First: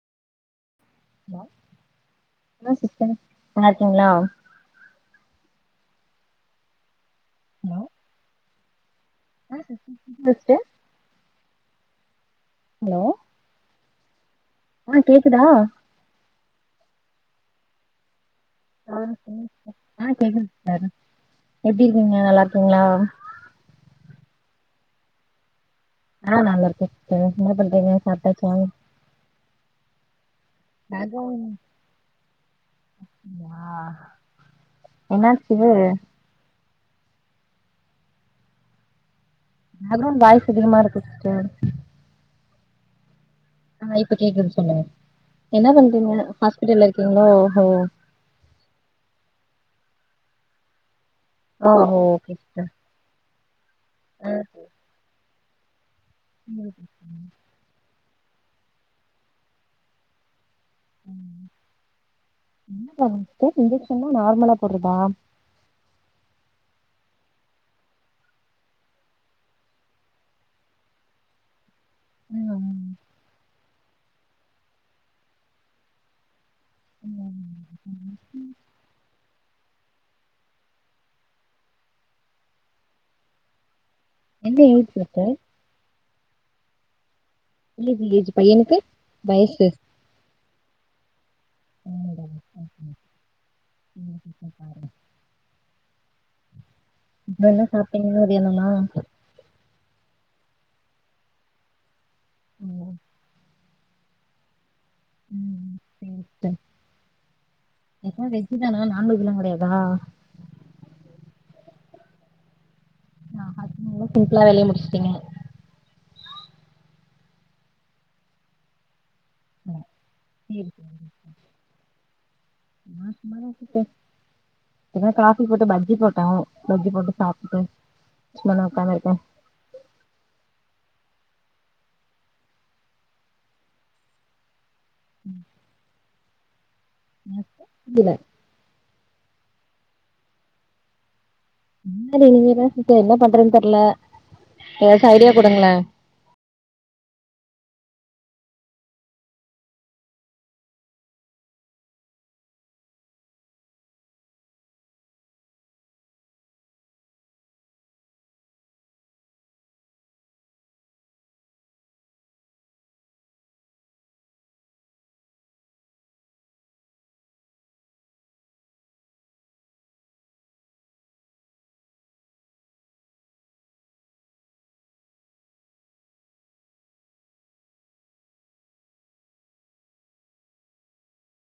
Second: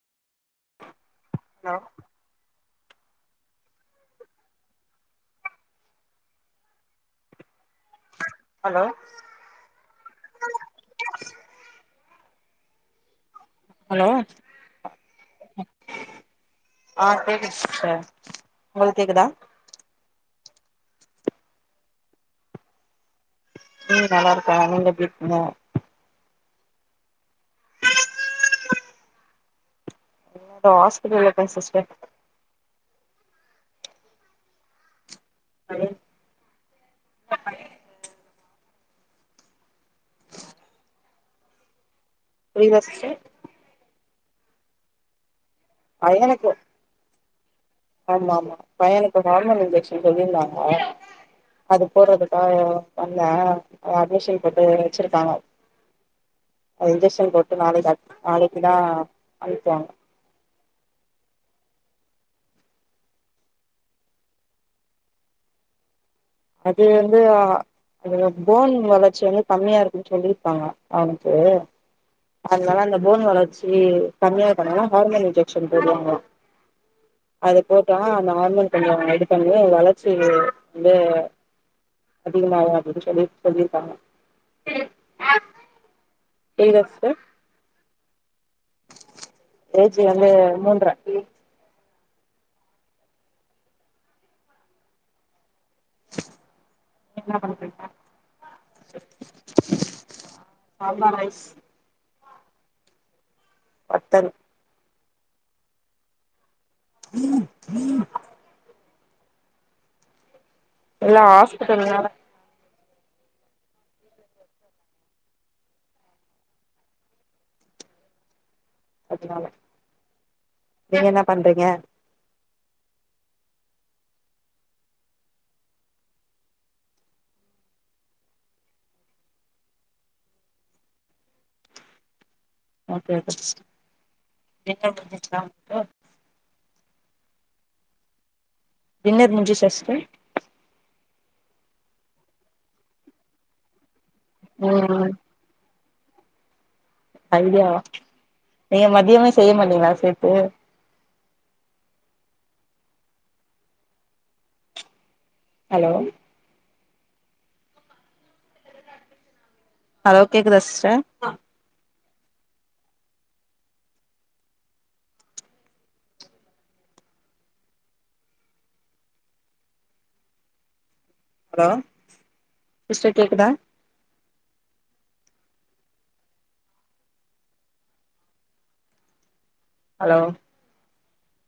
Hello hello sister நல்லா இருக்கீங்களா hello hello [inaudible] hello hello ஆ கேக்குதா ஆ கேக்குது சிஸ்டர் ஆ உங்ளுக்கு கேக்குதா சொல்லு ஆ கேக்குது சிஸ்டர் எப்டி இருக்கீங்க நல்லா இருக்கீங்ளா ம் நல்லா இருக்கே நீங்க எப்டி இருக்கீங்க ஆ நல்லாருக்கே சிஸ்டர் என்ன பண்றீங்க சாப்டாச்சா என்னோட [unintelligible] ஹாஸ்பிட்டல்ல இருக்கே சிஸ்டர் ஆ என்னாச்சு அ பேக் ரவுண்ட் வாய்ஸ் அதிகமா இருக்கு சிஸ்டர் புரியுதா சிஸ்டர் ஆ இப்ப கேக்குது சொல்லுங்க என்ன பண்றீங்க பையனுக்கு ஹாஸ்பிட்ல்ல இருக்கீங்ளோ ஹோ ஆமா ஆமா பையனுக்கு வார்மல் இன்ஜெக்ஷன் சொல்லியிருந்தாங்க அது ஓஹோ ஓகே போட்றதுக்காக சிஸ்டர் வந்தே ஆ அட்மிஷன் போட்டு வச்சிருக்காங்க இன்ஜெக்ஷன் போட்டு நாளைக்கு அட் நாளைக்குதா அனுப்புவாங்க [unintelligible] இன்ஜெக்ஷன் ன்னா நார்மலா போட்றதா அது வந்து போன் வளர்ச்சி வந்து கம்மியா இருக்குன்னு சொல்லியிருப்பாங்க அவனுக்கு ம் அதனால அந்த போன் வளர்ச்சி கம்மியா பண்ணான்னா ஹார்மோன் இன்ஜெக்ஷன் போடுவாங்லா ம் அது போட்டோனா ம். நார்மல் கொஞ்சோ இது பண்ணி வளர்ச்சி வந்து அதிகமாவு அப்டின்னு சொல்லி சொல்லிருக்காங்க என்ன ஏஜ் சிஸ்டர் கேக்குதா சிஸ்டர் ஏஜ் ஏஜ் பையனுக்கு வயசு ஏஜ் வந்து மூன்ற மூன்றையா ஓகே சிஸ்டர் [unintelligible] பாருங்க என்ன பண்றீங்க சாப்ட்டீங்க மதியானம்லா சாப்பாடு ம் பத்தல் ம் சரி சிஸ்டர் ம் எல்லா வெஜ்ஜூதானா நான்வெஜ் கெடையாதா எல்லா ஹாஸ்பிட்டல்ல வேற அ அதுக்குனு சிம்ப்ளா வேலைய முடிச்ட்டீங்க அதுனால சேரி சேரி நீங்க என்ன பண்றீங்க நா சும்மாதா சிஸ்டர் இப்பதா காஃபி போட்டு பஜ்ஜி போட்டோ பஜ்ஜி போட்டு சாப்ட்டோ சும்மாதா உக்காந்ருக்கோ ஓகே ஓகேசிஸ்டர் டின்னர் முடிஞ்சுடுச்சா உங்ளுக்கு என்ன சிஸ்டர் புரியல டின்னர் முட்ஞ்சுச்சா சிஸ்டர் இல்ல சிஸ்டர் இனிமேதா சிஸ்டர் என்ன பண்றதுண் தெர்ல்ல ஏதாச்சு ம் ஐடியா குடுங்களே ஐடியாவா நீங்க மதியமே செய்ய மாட்டீங்ளா சேத்து ஹலோ ஹலோ கேக்குதா சிஸ்டர் ஹலோ சிஸ்டர் கேக்குதா ஹலோ